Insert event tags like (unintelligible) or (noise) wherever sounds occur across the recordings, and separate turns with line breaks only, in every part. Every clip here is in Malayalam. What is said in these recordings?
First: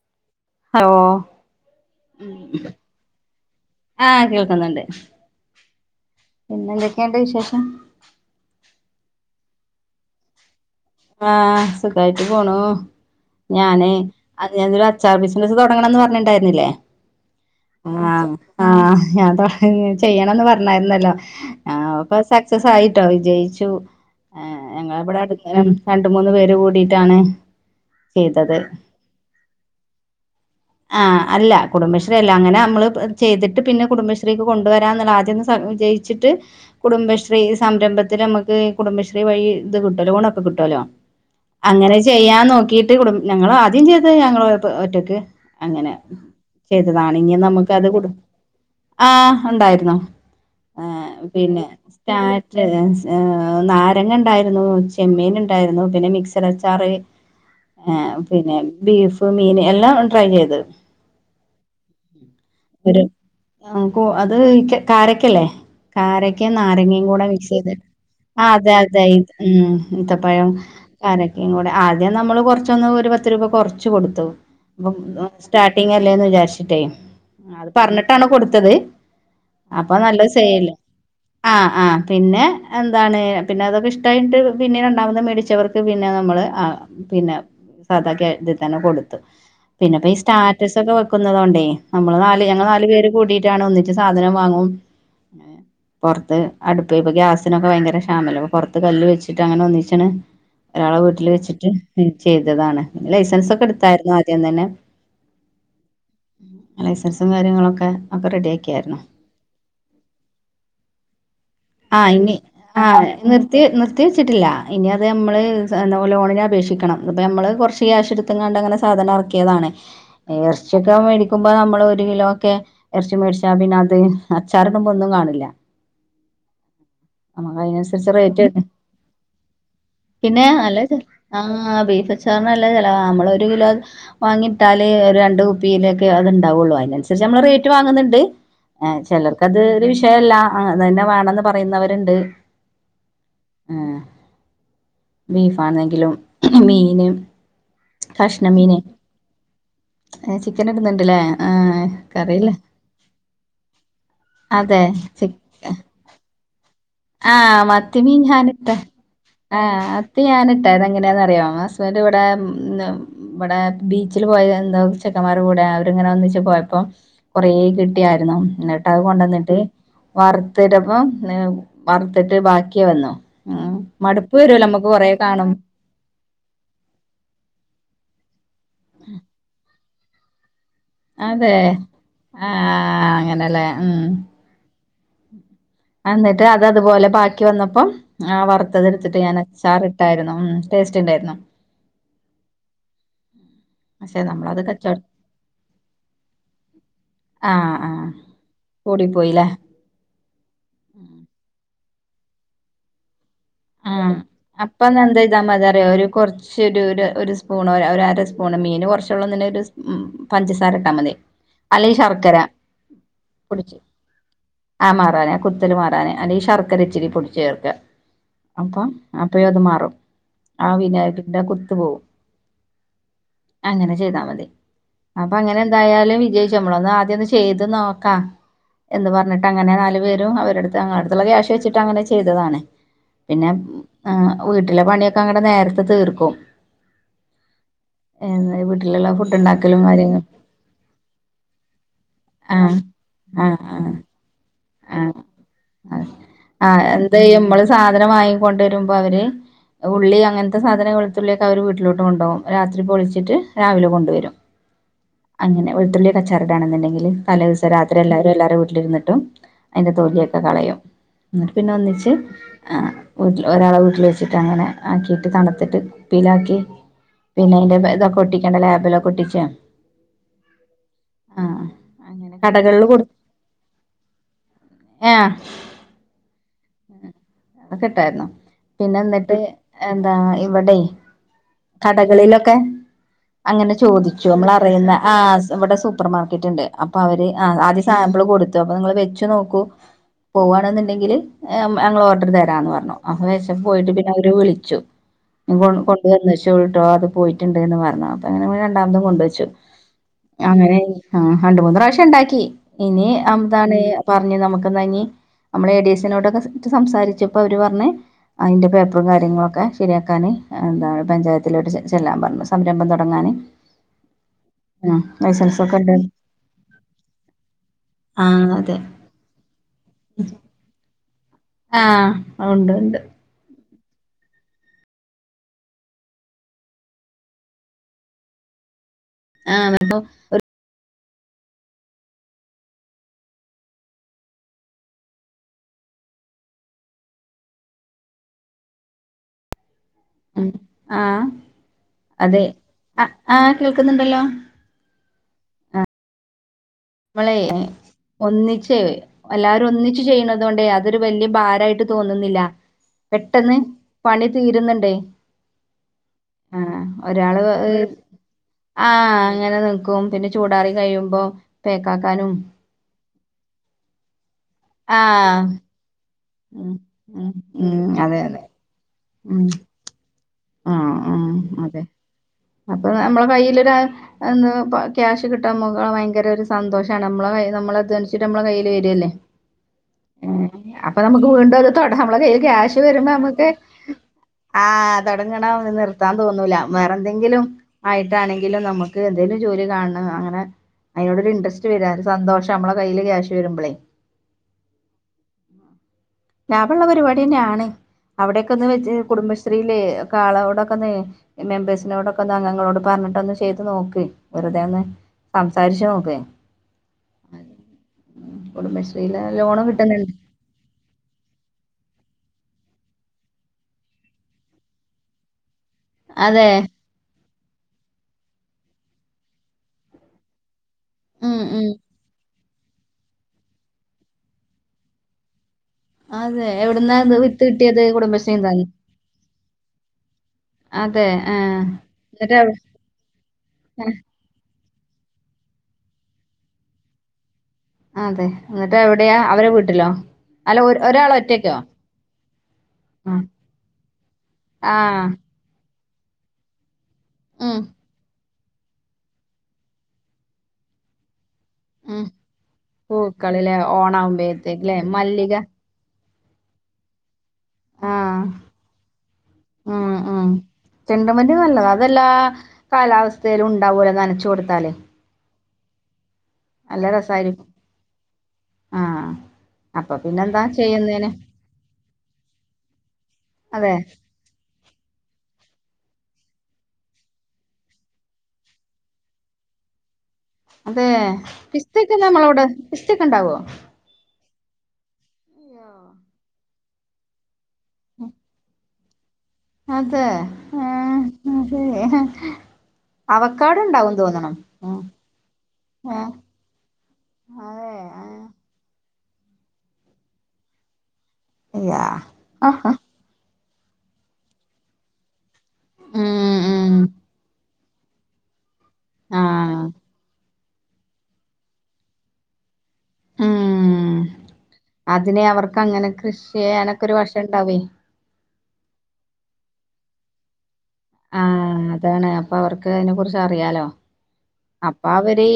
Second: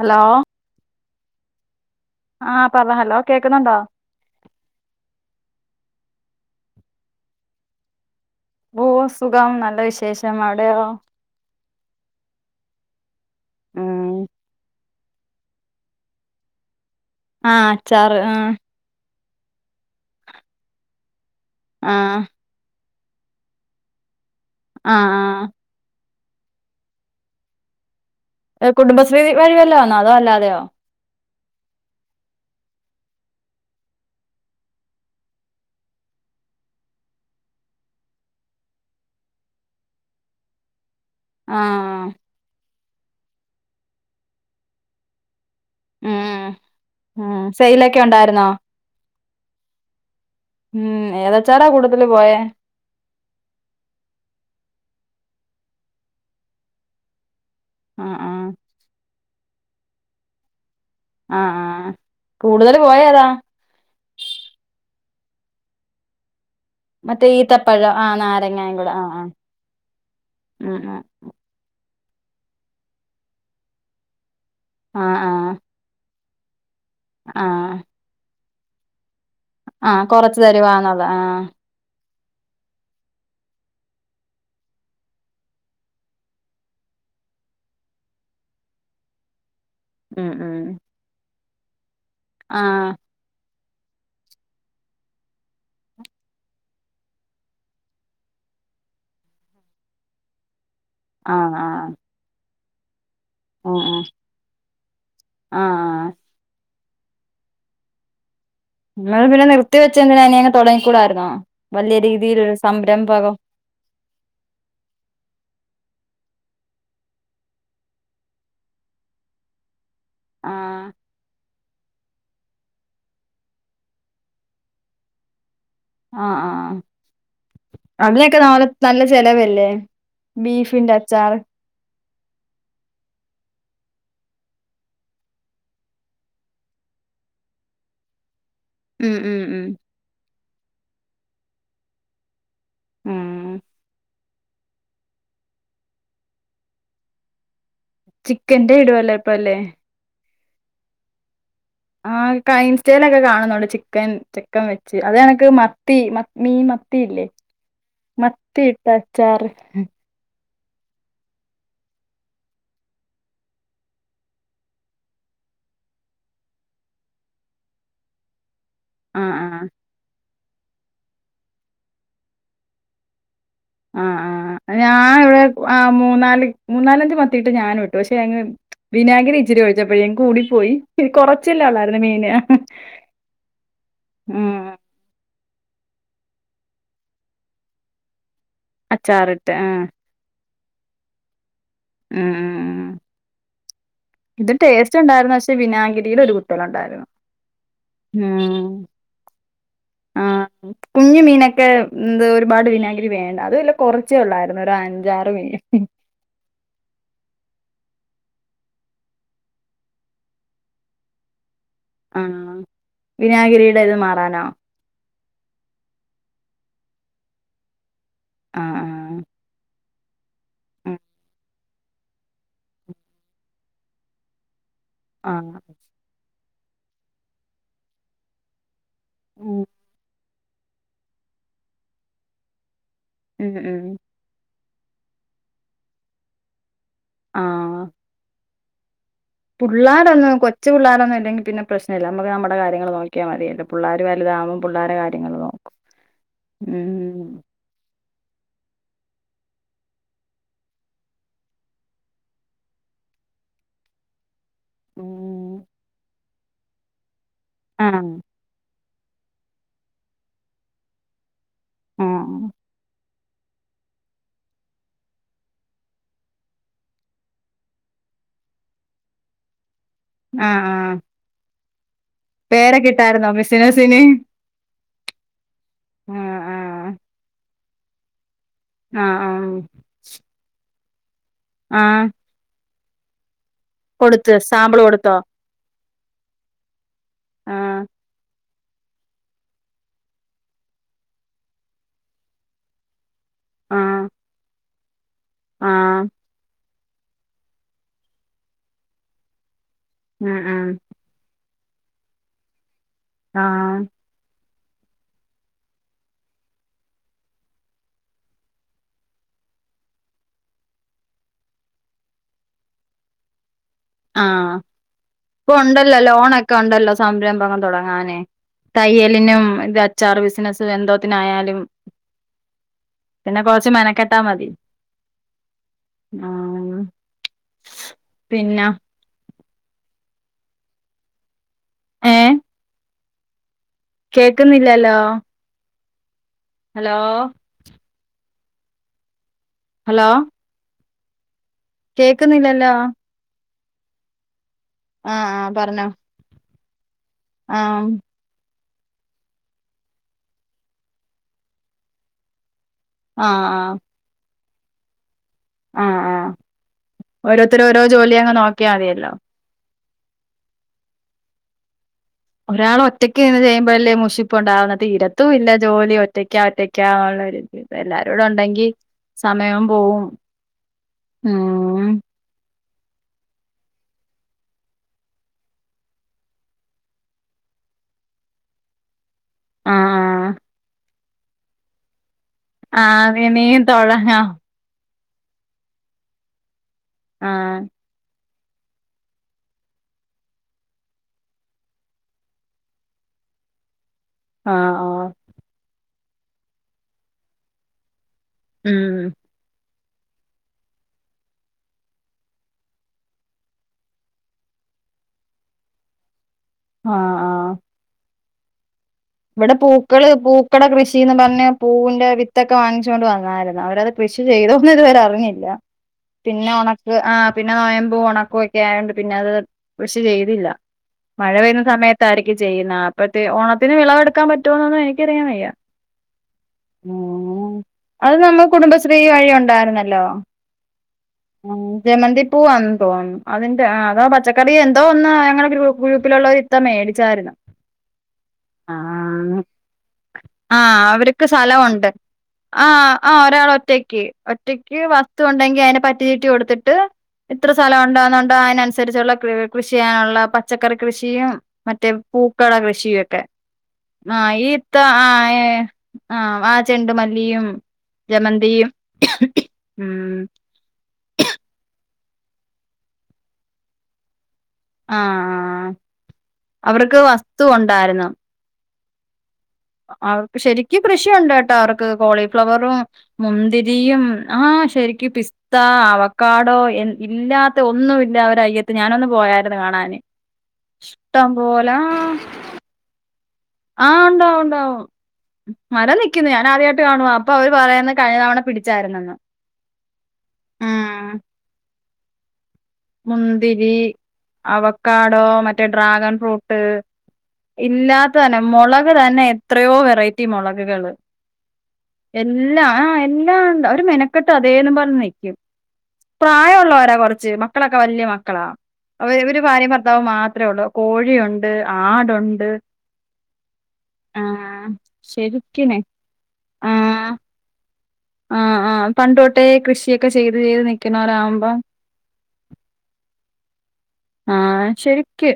ഹലോ?
ഹലോ
ആഹ പറഞ്ഞ ഹലോ കേൾക്കുന്നുണ്ടോ?
ആഹ് കേൾക്കുന്നുണ്ട്. പിന്നെ എന്തൊക്കെയണ്ട് വിശേഷം.
ഓ സുഖം നല്ല വിശേഷം അവിടെയോ?
ആഹ സുഖായിട്ട് പോണു. ഞാന് അഞൊരു അച്ചാർ ബിസിനസ്സ് തുടങ്ങണംന്ന് പറഞ്ഞിട്ടണ്ടായിരുന്നില്ലേ?
ആഹ് അച്ചാറ്
ആഹ
ആഹ്
ആഹ ഞാൻ താ ചെയ്യണംന്ന് പറഞ്ഞായിരുന്നല്ലോ ആ അപ്പൊ സക്സസ് ആയിട്ടോ വിജയിച്ചു. ആ
ആഹ്
ഞങ്ങളെവിടെ അടു
ആഹ്
രണ്ട് മൂന്ന് പേര് കൂടിയിട്ടാണ്. ചെയ്തത്
കുടുംബശ്രീ വഴിവല്ലോന്നോ അതോ അല്ലാതെയോ?
ആഹ അല്ല കുടുംബശ്രീ അല്ല അങ്ങനെ നമ്മള് ചെയ്തിട്ട്. പിന്നെ കുടുംബശ്രീക്ക് കൊണ്ടുവരാ എന്നുള്ള ആദ്യംന്ന് വിയി ട്ട് കുടുംബശ്രീ സംരംഭത്തിൽ നമുക്ക് കുടുംബശ്രീ വഴി ഇത് കിട്ടും ലോണ് ഒക്കെ കിട്ടും. ട്ടല്ലോ അങ്ങനെ
ആഹ്
ചെയ്യാന്ന് നോക്കിട്ട് കുടും ഞങ്ങൾ ആദ്യം ചെയ്ത ഞങ്ങള് ഒറ്റക്ക്. അങ്ങനെ
ഉം ഉം
ചെയ്തതാണെങ്കും നമുക്ക് അത്
സെയിലൊക്കെ
കൊടു.
ഉണ്ടായിരുന്നോ
ആഹ ഉണ്ടായിരുന്നു. ആ
ഉം
പിന്നെ
ഏതച്ചാറാ കൂടുതല് പോയേ
സ്റ്റാറ്റണ്. ഏർ നാരങ്ങ ഉണ്ടായിരുന്നു. ചെമ്മീൻ ഉണ്ടായിരുന്നു. പിന്നെ മിക്സർച്ചാറ്. ആ
ആഹ് ആഹ്
പിന്നെ ബീഫ്, മീൻ എല്ലാം ട്രൈ ചെയ്ത്.
ആഹ ആ കൂടുതൽ പോയ
ഒരു
താ
ആ അത് കാരക്കല്ലേ കാര ക നാരങ്ങയും കൂടെ
മറ്റേ
മിക്സ് ചെയ്തു
ഈത്തപ്പഴം ആഹ്
അതെ
നാരങ്ങായും കൂടെ
അതെ
ആഹ് ആഹ്
ഴം
ഉം ഉം
കരക്കിം കൂടെ ആദ്യം നമ്മള് കൊറച്ചൊന്ന് ഒരുപത്ത് രൂപ കൊറച്ച് കൊടുത്തു. അപ്പം
ആഹ് ആഹ്
സ്റ്റാർട്ടിങ് അല്ലേന്ന് വിചാരിച്ചിട്ടേ അത്
ആഹ്
പറഞ്ഞിട്ടാണ് കൊടുത്തത്. അപ്പൊ
ആഹ്
നല്ലത്
കൊറച്ച്
സെയിൽ
തരുവാന്നുള്ള ആഹ്
ആഹ ആ പിന്നെ എന്താണ് പിന്നെ അതൊക്കെ ഇഷ്ടമായിട്ട്. പിന്നെ രണ്ടാമത് മേടിച്ചവർക്ക് പിന്നെ നമ്മള് പിന്നെ സാദാെ ഇതി തന്നെ കൊടുത്തു. പിന്നെ പ്പ ഈ
ഉം ഉം
സ്റ്റാറ്റസ് ഒക്കെ വെക്കുന്നതുകൊണ്ടേ നമ്മള് നാല് ഞങ്ങൾ നാല്
ആഹ്
പേര് കൂടിട്ട്. ഒന്നിട്ട് സാധനം വാങ്ങും. പുറത്ത് അടുപ്പ് ഇപ്പൊ ഗ്യാസിനൊെ ഭയങ്കര ക്ഷമല്ല അ പുറത്ത് കല് വൊച്ചിട്ട് അങ്ങനെ ഒന്നിച്. അച് ഒരാളെ വീട്ടിൽ
ആഹ്
വെച്ചിട്ട്
ആഹ്
ചെയ്തതാണ് ലൈസൻസ് ഒക്കെ
ഉം ഉം
എടുത്തായിരുന്നു. സത്യം തന്നെ.
ആഹ്
ലൈസൻസും കാര്യങ്ങളൊക്കെ ഒക്കെ റെഡിയാക്കിയായിര്
നിങ്ങളത് പിന്നെ നിർത്തി വെച്ച- തെന്തിന ഇനിയങ്ങ് തൊടങ്ങിക്കൂടായിരുന്നോ വല്യ രീതിയിലൊരു സംരംഭകം.
(unintelligible) നിർത്തിവെച്ചിട്ടില്ലാ. ഇനി അത് നമ്മള് എന്ത ലോണിനപേക്ഷിക്കണം. ഇപ്പ ഞമ്മള് കൊർച്ച് ക്യാഷെട്ത്ത്കാണ്ടങ്ങനെ സാധനം എർക്ക്യേതാണ്.
ആഹ്
ഏർച്ച്യൊക്കവൻ മേടിക്കും ഇപ്പൊ നമ്മള് ഒരു കിലോ ഒക്കെ എർച്ചി മേടിച്ചാ പിന്നെ അത്, അച്ചാറിടുമ്പൊ ഒന്നും കാണില്ല.
ആഹ് ആഹ് ആഹ്.
നമുക്ക് അതിനനുസരിച്ച്
അതിനൊക്കെ (unintelligible) നല്ല ചെലവല്ലേ?
പിന്നേ നല്ല
ബീഫിന്റെ
ചെൽ
അച്ചാറ്
ആഹ് ബീഫച്ചാറിന് നല്ല ചെലവാ. നമ്മളൊര് കിലോ വാങ്ങിട്ടാല് രണ്ട് കുപ്പിയിലെക്കെ അത്ണ്ടാവുള്ളു, അയ്നൻസരിച്ച് നമ്മള് റേറ്റ് വാങ്ങ്ന്ന് ണ്ട്. ആ
ഉം ഉം
ചെലർക്കത്
ഉം
ഒരു വിഷയല്ല, അതന്നെ വേണംന്ന് പറയുന്നവര്ണ്ട്.
ഉം
ഏഹ് ബീഫാണെങ്കിലും മീന്
ചിക്കന്റെ ഇടുവല്ലെ ഇപ്പ അല്ലേ?
ഏഹ് ചിക്കന്ട്ന്ന് ണ്ട്ലേ ആഹ്.
ആഹ്
കറിയില്ല
കൈ ഇൻസ്റ്റേലെക്കെ കാണുന്നുണ്ട് ചിക്കൻ ചിക്കൻ
അതെ
വെച്ച്‌, അത്
ചി
കണക്ക് മ ത്തി, മ മീ മത്തിയില്ലെ
ആഹ് മത്തിമീൻ ഞാനിട്ട
അച്ചാറ്
ആഹ് ഇത് ഞാനിട്ടാ ഇതെങ്ങനേന്നറ്യോ? ഹസ്ബൻഡ് ഇവ്ടേ ന്ന് ഇബടെ ബീച്ചില് പോയാ എന്താവും ചെക്കമ്മാരെ കൂടെ അവരിങ്ങനെ ഒന്നിച്ച് പോയപ്പം കൊറേ കിട്ടിയായിരുന്നു, ഇന്ന
ആഹ്
അത്കൊണ്ടന്ന്ട്ട്
ആഹ്
വറുത്തിട്ടപ്പം, ഏ വറുത്തിട്ട് ബാക്കി വന്നു. ഉം
ആഹ്
മടുപ്പ്
ആഹ്
വരുവല്ലോ
ആ
നമ്മുക്ക്
ഞാ
കൊറേ
ഇവിടെ
കാണും
ആ മൂന്നാല് മൂന്നാലഞ്ച് മത്തിയിട്ട് ഞാനു ഇട്ടു, പക്ഷെ അങ് വിനാഗിരി ഇച്ചിരി ഒഴിച്ചപ്പഴേ കൂടിപ്പോയി
അതെ
കൊറച്ചല്ലേ ഒള്ളാരുന്നു മീന്,
ആഹ് അങ്ങനെല്ലേ
ഉം
എന്നിട്ട് അതതുപോലെ ബാക്കി വന്നപ്പം, ആഹ് വറുത്തതെടുത്തിട്ട് ഞാൻ
അച്ചാറിട്ട് ആഹ്
അച്ചാറിട്ടായിരുന്നു ഉം ടേസ്റ്റ്ണ്ടായിരുന്നു.
ഉം
പക്ഷെ
ഇതും
നമ്മളത് കച്ചവട
ടേസ്റ്റുണ്ടായിരുന്നു പക്ഷെ, വിനാഗിരീടെ ഒരു കുത്തലുണ്ടായിരുന്നു.
ആഹ് ആഹ്.
ഉം
കൂടിപ്പോയിലേ?
ആഹ്, കുഞ്ഞു മീനൊക്കെ എന്ത് ഒരുപാട് വിനാഗിരി വേണ്ട അത് വല്ല
ഉം
കുറച്ചേ ഒള്ളായിരുന്നു, ഒരു അഞ്ചാറ് മീന്
കൊർച്ച് ര് ഒര് ഒര്സ്പൂണ് ഒരര സ്പൂണ്, മീന് കൊർച്ചൊള്ളുന്ന്ണ്ടെങ്കി ഒര് ഉം പഞ്ചസാരട്ടാമതി
ആഹ് വിനാഗിരീടേത് മാറാനോ?
ആഹ് മാറാന്, കുത്തല് മാറാന് അല്ലെങ്കി ശർക്കര ഇച്ചിരി പൊടിച്ച് ചേർക്ക. അപ്പം
ആഹ്
അപ്പഴത് മാറും, ആ
ആഹ്
വിനാഗിരിന്റെ ആ കുത്ത് പോവും. അങ്ങനെ ചെയ്താ മതി.
ആഹ്
അപ്പങ്ങനെ എന്തായാലും വിജയ് നമ്മളൊന്ന് ആദ്യൊന്ന് ചെയ്ത് നോക്കാ, എന്ന് പർഞ്ഞിട്ട്
ഉം
ട്ടങ്ങനെ നാല് പേരും, അവരെടുത്ത് ഞങ്ങളെട്ത്ത്ള്ള ക്യാഷ് വെച്ചിട്ട് അങ്ങനെ ചെയ്തതാണ്. പിന്നെ
ഉം ഉം
ആഹ് വീട്ടിലെ പണ്യൊക്കങ്ങനെ നേരത്തെ തീർക്കും.
ആഹ്
വീട്ടില്ള്ള (unintelligible)
പുള്ളാരൊന്നും കൊച്ച് പിള്ളാരൊന്നും അല്ലെങ്കി പിന്നെ പ്രശ്നല്ല. നമ്മക്ക് നമ്മടെ
ആഹ്
കാര്യങ്ങള് നോക്കിയാ
ആഹ്
മതിയല്ലൊ, പുള്ളാര് വെ വലുതാവുമ്പം പുള്ളാരെ
ആഹ്
കാര്യങ്ങള് നോക്കും.
ആഹ്
ഉം
ആഹ് എന്ത്
ഉം
ചെയ്യും നമ്മള് സാധനം വാങ്ങിക്കൊണ്ടുവരുമ്പൊ അവര് ഉള്ളി അങ്ങനത്തെ സാധനങ്ങ വെളുത്തുള്ളിയൊക്കെ അവർ വീട്ടിലോട്ട് കൊണ്ടുപോകും രാത്രിപ്പോൊ പെളിച്ചിട്ട് രാവിലെ കൊണ്ടുവരും
ഉം
അങ്ങനെ വെളുത്തുള്ളിയ അച്ചാറിടാണെന്നുണ്ടെങ്കിൽ തലേ ദിവസം രാത്രി
ആഹ്
എല്ലാവരും എല്ലാര വീട്ടിലിരുന്നിട്ടും അതിന്റെ തൊലിയൊക്കെ കളയും എന്നിട്ട് പിന്നെ ഒന്നിച്ച്
ആഹ്
ആഹ് വീട്ടിൽ ഒരാളെ വീട്ടിൽ വെച്ചിട്ട് അങ്ങനെ ആക്കിയിട്ട് തണുത്തിട്ട് കുപ്പിയിലാക്കി പിന്നെ അതിന്റെ ഇതൊക്കെ ഒട്ടിക്കണ്ട ലാബിലൊക്കെ ഒട്ടിച്ച
ആഹ് ആഹ്
ആഹ്
പേരെഒക്കെ ഇട്ടായിരുന്നോ ബിസിനസിന്
ഏഹ്
ആഹ് ആഹ്
അതെക്കെ ഇട്ടായിരുന്നു പിന്നെ
ആഹ്
എന്നിട്ട്
ആഹ്
എന്താ ഇവിടെയ്
ആഹ്
കടകളിലൊക്കെ അങ്ങനെ ചോദിച്ചു
കൊടുത്ത്
നമ്മൾ
സാമ്പിള്
അറിയുന്ന
കൊടുത്തോ
ആഹ് ഇവിടെ സൂപ്പർ മാർക്കറ്റ് ഉണ്ട് അപ്പൊ അവര് ആ ആദ്യ
ആഹ്
സാമ്പിൾ കൊടുത്ത അപ്പ നിങ്ങൾ വെച്ചു നോക്കൂ പോവാണെന്നുണ്ടെങ്കിൽ ഞങ്ങൾ ഓർഡർ തരാന്ന് പറഞ്ഞു അപ്പം വെച്ചപ്പം പോയിട്ട്
ആഹ്
പിന്നെ അവര് വിളിച്ചു കൊ
ആഹ്
കൊണ്ടുവന്നച്ചേ ട്ടെ അത് പോയിട്ടുണ്ട് എന്ന് പറഞ്ഞു അപ്പം അങ്ങനെ രണ്ടാമതും കൊണ്ടുവെച്ചു
ഉം ഉം
അങ്ങനെ ആഹ് രണ്ട മൂന്ന് പ്രാവശ്യം ഉണ്ടാക്കി ഇനി എന്താണ്
ആഹ്
പറഞ് നമുക്ക് ഇഞ്ഞി നമ്മളെ എ ഡി എസിനോടൊക്കെ സംസാരിച്ചപ്പോൾ അവര് പറഞ് അതിൻ്റെ പേപ്പറും കാര്യങ്ങളൊക്കെ ശരിയാക്കാൻ എന്താണ് പഞ്ചായത്തിലോട്ട് ചെല്ലാൻ പറഞ്ഞു സംരംഭം തുടങ്ങാന് ഉം
ആഹ്
ആഹ് വെയ
ഇപ്പം ഉണ്ടല്ലോ ലോണൊക്കെ ഉണ്ടല്ലോ സംരംഭങ്ങള് തുടങ്ങാനെ
ആ അതെ
തയ്യ- തിനും അച്ചാറ് ബിസിനസ് എന്തോത്തിന് ആയാലും
ആഹ് ഉണ്ട് ഉണ്ട്
പിന്നെ കുറച്ച് മെനക്കെട്ടാ മതി ആഹ് പിന്നെ
ആഹ് അത്പ്പോ
കേൾക്കുന്നില്ലല്ലോ ഹലോ ഹലോ
ഉം ആ അതെ
കേക്കുന്നില്ലല്ലോ
ആഹ് ആ കേൾക്കുന്നുണ്ടല്ലോ
ആഹ് ആഹ് പറഞ്ഞോ
ഇവളെയ്
ആ
ഒന്നിച്ച് എല്ലാവരും ഒന്നിച്ച് ചെയ്യണത് കൊണ്ടേ അതൊരു വലിയ ഭാരമായിട്ട് തോന്നുന്നില്ല
ആ
പെട്ടെന്ന്
ആ
പണി തീരുന്നുണ്ടേയ്
ആ ആ
ആഹ് ഒരാള്
ഓരോരുത്തര് ഓരോ ജോലി അങ്ങ് നോക്കിയാ മതിയല്ലോ
ആഹ് അങ്ങനെ നിക്കും പിന്നെ ചൂടാറി കഴിയുമ്പോ പേക്കാക്കാനും
ഒരാൾ ഒറ്റക്ക് ചെയ്യുമ്പോഴല്ലേ മുഷിപ്പ്ണ്ടാവുന്നത്
ആ
ഇരത്തും ഇല്ല ജോലി ഒറ്റക്കാ
ഉം
ഒറ്റക്കാുള്ള
ഉം ഉം അതെ
എല്ലാരോട
അതെ
ഉണ്ടെങ്കി
ഉം
സമയം പോകും
ആ ആഹ് അതെ അപ്പൊ നമ്മളെ കയ്യിലൊരു- അന്ന് ക്യാഷ് കിട്ടാൻ പോകുമ്പോ ഭയങ്കരം ഒരു സന്തോഷമാണ് നമ്മളെ നമ്മൾ അധ്വനിച്ചിട്ട് നമ്മളെ കയ്യില് വരല്ലേ
ആ
അപ്പൊ നമുക്ക് വീണ്ടും അത് തൊടാ നമ്മളെ കയ്യിൽ ക്യാഷ്
ആ
വരുമ്പോ
ആ നീ
നമുക്ക്
തൊഴ ആ
ആഹ് തുടങ്ങണം നിർത്താൻ തോന്നൂല വേറെ
ആ
എന്തെങ്കിലും ആയിട്ടാണെങ്കിലും നമുക്ക് എന്തേലും ജോലി കാണണം അങ്ങനെ- അയിനോടൊരു ഇൻട്രെസ്റ്റ് വരാണ് ഒരു സന്തോഷം നമ്മളെ കയ്യിൽ ക്യാഷ് വരുമ്പളേ
ആഹ് ആഹ്
ലാഭള്ള പരിപാടി തന്നെ ആണ് അവിടൊക്കെ ഒന്ന്
ഉം
വെച്ച് കുടുംബശ്രീയില് ഒക്കെ ആളോടൊക്കൊന്ന് മെമ്പേഴ്സിനോടൊക്കെ ഒന്ന് അംഗങ്ങളോട് പറഞ്ഞിട്ട് ഒന്ന് ചെയ്ത് നോക്ക്‌ വെറുതെ ഒന്ന് സംസാരിച്ച് നോക്ക്‌
ആ ആ
കുടബശ്രീൽ
ഇവിടെ പൂക്കള് പൂ പൂക്കടെ കൃഷിന്ന് പറഞ്ഞ് പൂവിന്റെ വിത്തൊക്കെ വാങ്ങിച്ച് കൊണ്ട് വന്നായിരുന്നു അവരത് കൃഷി ചെയ്തോന്ന് ഇതുവരെ അറിഞ്ഞില്ല
അതെ
പിന്നെ ഒണക്ക് ആ പിന്നെ നോയമ്പും ഒണക്കൊ ഒക്കെ ആയോണ്ട് പിന്നെ അത് കൃഷി ചെയ്തില്ല മഴ
ഉം
പെയ്യുന്ന
ഉം
സമയത്തായിരിക്കും ചെയ്യുന്നെ അപ്പ ഓണത്തിന് വിളവെടുക്കാൻ പറ്റോന്നൊന്നും എനിക്കറിയാൻ വയ്യ
അതെ എവിടുന്നാ ഇത് വിത്ത്
ഉം
കിട്ടിയത്
അത് നമ്മ
കുടുംബശ്രീന്നാ
കുടുംബശ്രീ വഴി ഉണ്ടായിരുന്നല്ലോ
അതെ
ആഹ്
എന്നിട്ട്
ജമന്തിപ്പൂ
എവ്
ആന്ന് തോന്നുന്നു അതിന്റെ അതാ പച്ചക്ക കറിയോ എന്തോ ഒന്ന് ഞങ്ങളെ ഗ്രൂപ്പില്ള്ളൊര് ഇത്ത മേടിച്ചാരുന്നു
അതെ എന്നിട്ട് എവിടെയാ അവരെ വീട്ടിലോ അല്ല
ആ
ഒ ഒരാള്
അവർക്ക്
ഒറ്റക്കോ
സ്ഥലമുണ്ട് ആഹ് ആഹ് ഒരാൾ ഒറ്റയ്ക്ക് ഒറ്റക്ക്
ആഹ്
വസ്തു ഉണ്ടെങ്കി അതിനെ പറ്റി ചീട്ട് കൊടുക്ക ത്തിട്ട് ഇത്ര
ഉം
സ്ഥലം ഉണ്ടോ ന്നുണ്ടേ ആ അയിനനുസരിച്ചുള്ള കൃഷി ചെയാനുള്ള പച്ചക്കറി കൃഷിയും മറ്റേ പൂക്കളെ കൃഷിയൊക്കെ
ഇണ്ട് ലേ ഓണം
ആഹ് ഈ ഇത്ത ആഹ് ഏഹ് ആഹ ആ ചെണ്ടുമല്ലിയും
ആഹ്
ജെമന്തിയും ഉം
ചെണ്ട്മല്ലി നല്ലതാ അതെല്ലാ കാലാവസ്ഥയിലും ഉണ്ടാവൂല്ലോ നനച്ച്‌ കൊടുത്താല്
ആഹ് ആഹ്
നല്ല രസായിരിക്കും ആഹ
അവർക്ക് ശരിക്കും കൃഷിയുണ്ട് കേട്ടോ അവർക്ക് കോളിഫ്ലവറും
അതെ
മുന്തിരിയും ആഹ ശരിക്കും പിസ് ത്താ അവക്കാടോ ഇല്ലാത്ത ഒന്നുമില്ല അവരെ അയ്യത്ത് ഞാനൊന്ന് പോയാര്ന്ന് കാണാന്
അതെ
ഇഷ്ടം പോലെ
പിസ്തക്കെ നമ്മളെടെ പിസ്തക്കെ ഇണ്ടാവോ
ആഹ് ഉണ്ടാവും ഉണ്ടാവും മരം നിക്ക്ന്ന് ഞാൻ ആദ്യായിട്ട് കാണുവാ അപ്പൊ അവര് പറയുന്ന് കഴിഞ്ഞ തവണ പിടി ച്ചാർന്നെന്ന്
അതെ ഏഹ് അതെ
മുന്തിരി
ഉം
അവക്കാടോ മറ്റേ
ഏഹ്
ഡ്രാഗൺ ഫ്രൂട്ട്
അതെ
ഇല്ലാത്ത ഇനം
ഏഹ്
മുളക് തന്നെ എത്രയോ വെറൈറ്റി മൊളകകള്
യാ
എല്ലാ
ആഹ്
ആഹ എല്ലാം ഒണ്ട് അവര് മെനക്കെട്ട് അതേന്ന് പറഞ്ഞ് നിക്കും
ഉം
പ്രായം
ഉം
ഒള്ളോരാ കൊറച്ച് മക്കളൊക്കെ വലിയ മക്കളാ അവ ഇവര്
ആഹ്
ഭാര്യേം ഭർത്താവും മാത്രേ ഉള്ളൂ കോഴി ഒണ്ട് ആട് ഒണ്ട്
ഉം അതിനെ അവർക്ക്
ശരിക്കിന്
അങ്ങനെ കൃഷി ചെയ്യാനൊക്കെ ഒരു വഷം ഇണ്ടാവേ
ആഹ ആഹ് പണ്ട് തോട്ടേ കൃഷിയൊക്കെ ചെയ്ത് ചെയ്ത് നിക്ക്ണോരാവുമ്പോം
ആഹ് അതാണ് അപ്പൊ അവർക്ക് അതിനെ കുറിച്ച് അറിയാലോ
ആഹ്
അപ്പൊ അവര്
ശരിക്ക്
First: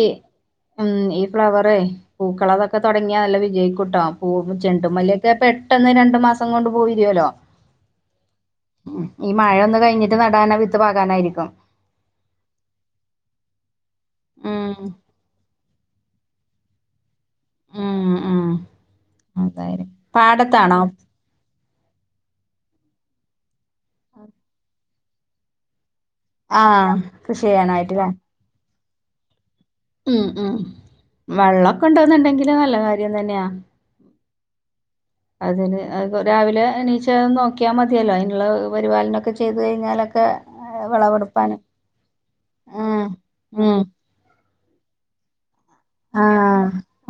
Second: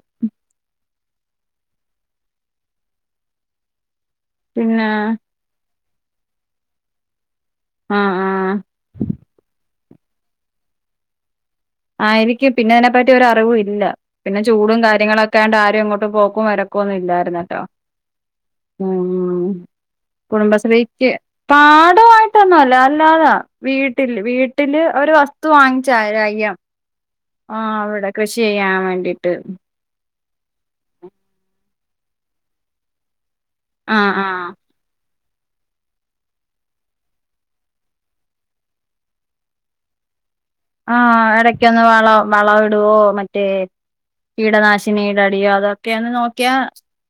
ഉം ഈ ഫ്ലവറെ പൂക്കളെ അതൊക്കെ തുടങ്ങിയാൽ നല്ല വിജയിക്കൂട്ടോ പൂവ്
പിന്നെ
ചെണ്ടുമല്ലിയൊക്കെ പെട്ടെന്ന് രണ്ടു മാസം കൊണ്ട് പൂ വിരിയൊല്ലോ
ആഹ് ആഹ്
ഈ മഴ ഒന്ന് കഴിഞ്ഞിട്ട് നടാനാ വിത്ത് പാകാനായിരിക്കും
ആയിരിക്കും പിന്നെ അയിനെപ്പറ്റി ഒര് അറിവും ഇല്ല പിന്നെ ചൂടും
ഉം
കാര്യങ്ങളൊക്കെ വക്കാണ്ട് ആരും അങ്ങോട്ട് പോക്കും വരക്കൊന്നും ഇല്ലാര്ന്ന്
ഉം ഉം
ഉ
അതായിരിക്കും പാടത്താണോ
കുടുംബശ്രീക്ക് പാടമായിട്ടൊന്നുംല്ല അല്ലാതെ വീട്ടില് വീട്ടില് ഒരു വസ് തുവാങ്ങി ച്ചായ്ആയിരം ആയി
ആഹ് കൃഷി
ആഹ്
ചെയ്യാനായിട്ട്ല്ലേ
അവിടെ കൃഷി ചെയ്യാൻ വേണ്ടീട്ട്
ഉം ഉം വെള്ളമൊക്കെ ഉണ്ടോന്നുണ്ടെങ്കില് നല്ല കാര്യം തന്നെയാ
ആ ഹ്ആഹ്
അതിന് രാവിലെ എനീച്ച നോക്കിയാൽ മതിയല്ലോ അതിനുള്ള പരിപാലനമൊക്കെ ചെയ്തു കഴിഞ്ഞാലൊക്കെ ഏ,
ആഹ
വിളവെടുപ്പാന്
ഇടക്കൊന്ന് വളം വള ഇടുവോ
ഉം
മറ്റേ
ഉം
കീടനാശിനി അടിയ അതൊക്കെ ക്കെന്ന് നോക്കിയാ
ആഹ്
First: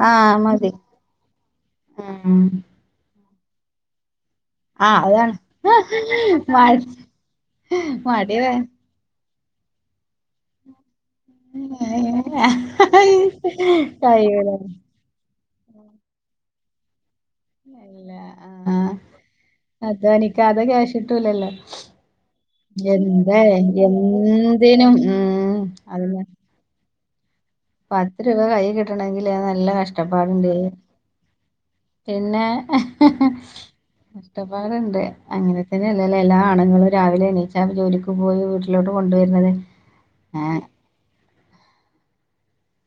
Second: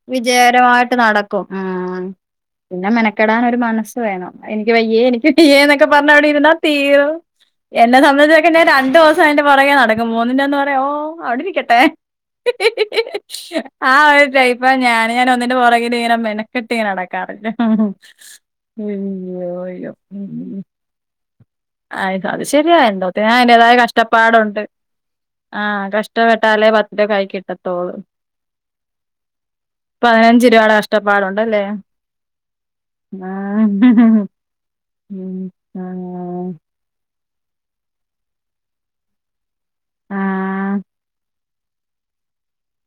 ആഹ് മതി
വിജയകരമായിട്ട് നടക്കും ഉ
ഉം
പിന്നെ മെനക്കെടാൻ ഒരു മനസ് വേണം എനിക്ക് വയ്യേ
ആഹ്
എനിക്ക്
അതാണ്
വയ്യേ എന്നൊക്കെ പറഞ്ഞ അവിടെ ഇരുന്നാൽ
മഴ
തീരും എന്നെ സംബന്ധ
മടി വേ
രണ്ടു ദിവസം അതിന്റെ പിറകെ നടക്കും മൂന്നിന്റെ അന്ന് പറയാ ഓ അവിടെരിക്കട്ടെ ആ ഒരു
കഴിയൂല
ടൈപ്പ ഞാന് ഞൻ ഒന്നന്റെ പുറകിൽ ഇങ്ങനെ മെനക്കെട് ഇങ്ങനടക്ക കാറില്ലെ
ഇല്ല
അയ്യോ അയ്യോ
ശട്ടൂലല്ലോ
അത് ശരിയ എന്തോ തിനായാലും അൻ്റേതായ കഷ്ടപ്പാടുണ്ട്
എന്തിനും ഉം
ആഹ് കഷ്ട
അതന്നെ.
ട്ടാലെ പത്ത് രൂപ കയ്യി കിട്ടു.
പത്ത് രൂപ കൈ കിട്ടണമെങ്കില് നല്ല
പതിനഞ്ച്
കഷ്ടപ്പാടുണ്ട്
രൂപയുടെ കഷ്ടപ്പാടുണ്ടല്ലേ
പിന്നെ
ആ
കഷ്ടപ്പാടുണ്ട്
ഉം
അങ്ങനെ തന്നെയല്ലല്ലോ എല്ലാ
ഉം
ആണുങ്ങളും രാവിലെ എണീച്ചാ ജോലിക്ക് പോയി വീട്ടിലോട്ട് കൊണ്ടുവരുന്നത്
ആ
ഏ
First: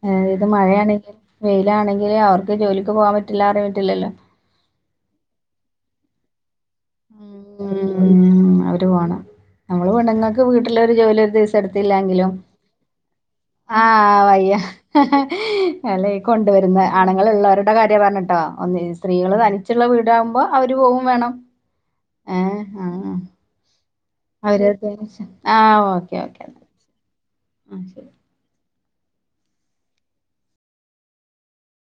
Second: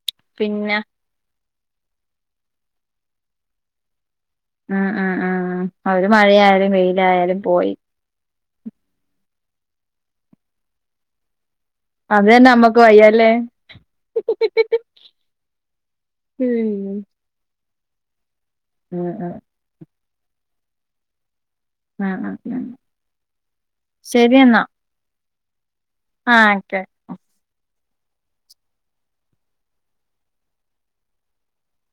ഏ ഇത്
പിന്നെ
മഴയാണെങ്കിലും വെയിലാണെങ്കിൽ അവർക്ക് ജോലിക്ക് പോകാൻ പറ്റില്ല അറിയൻ പറ്റില്ലല്ലോ
ഉം ഉം ഉം ഉ അവര് മഴയായാലും വെയിലായാലും പോയി
ഉ അവര് പോകണം നമ്മള് പെണ്ണുങ്ങക്ക് വീട്ടുള്ള ഒരു ജോലി ഉദ്ദേ എടുത്തില്ലാങ്കി
അതെന്നെ നമ്മക്ക് വയ്യല്ലേ
ആഹ് വയ്യ അല്ലെയ് കൊണ്ടുവരുന്ന
ഉം
ആണ്ങ്ങ ഞങ്ങള് ള്ളവരുടെ കാര്യാ പർഞ്ഞ്ട്ടോ ഒന്ന്
ഉം
സ്ത്രീകള് തനിച്ചുള്ള വീടാകുമ്പോ അവര് പോകും വേണം
ആഹ്
ഏഹ് ആഹ് അവര് (unintelligible) ആഹ് ഓ
ആഹ് ഓക്കെ
അയ്ശരി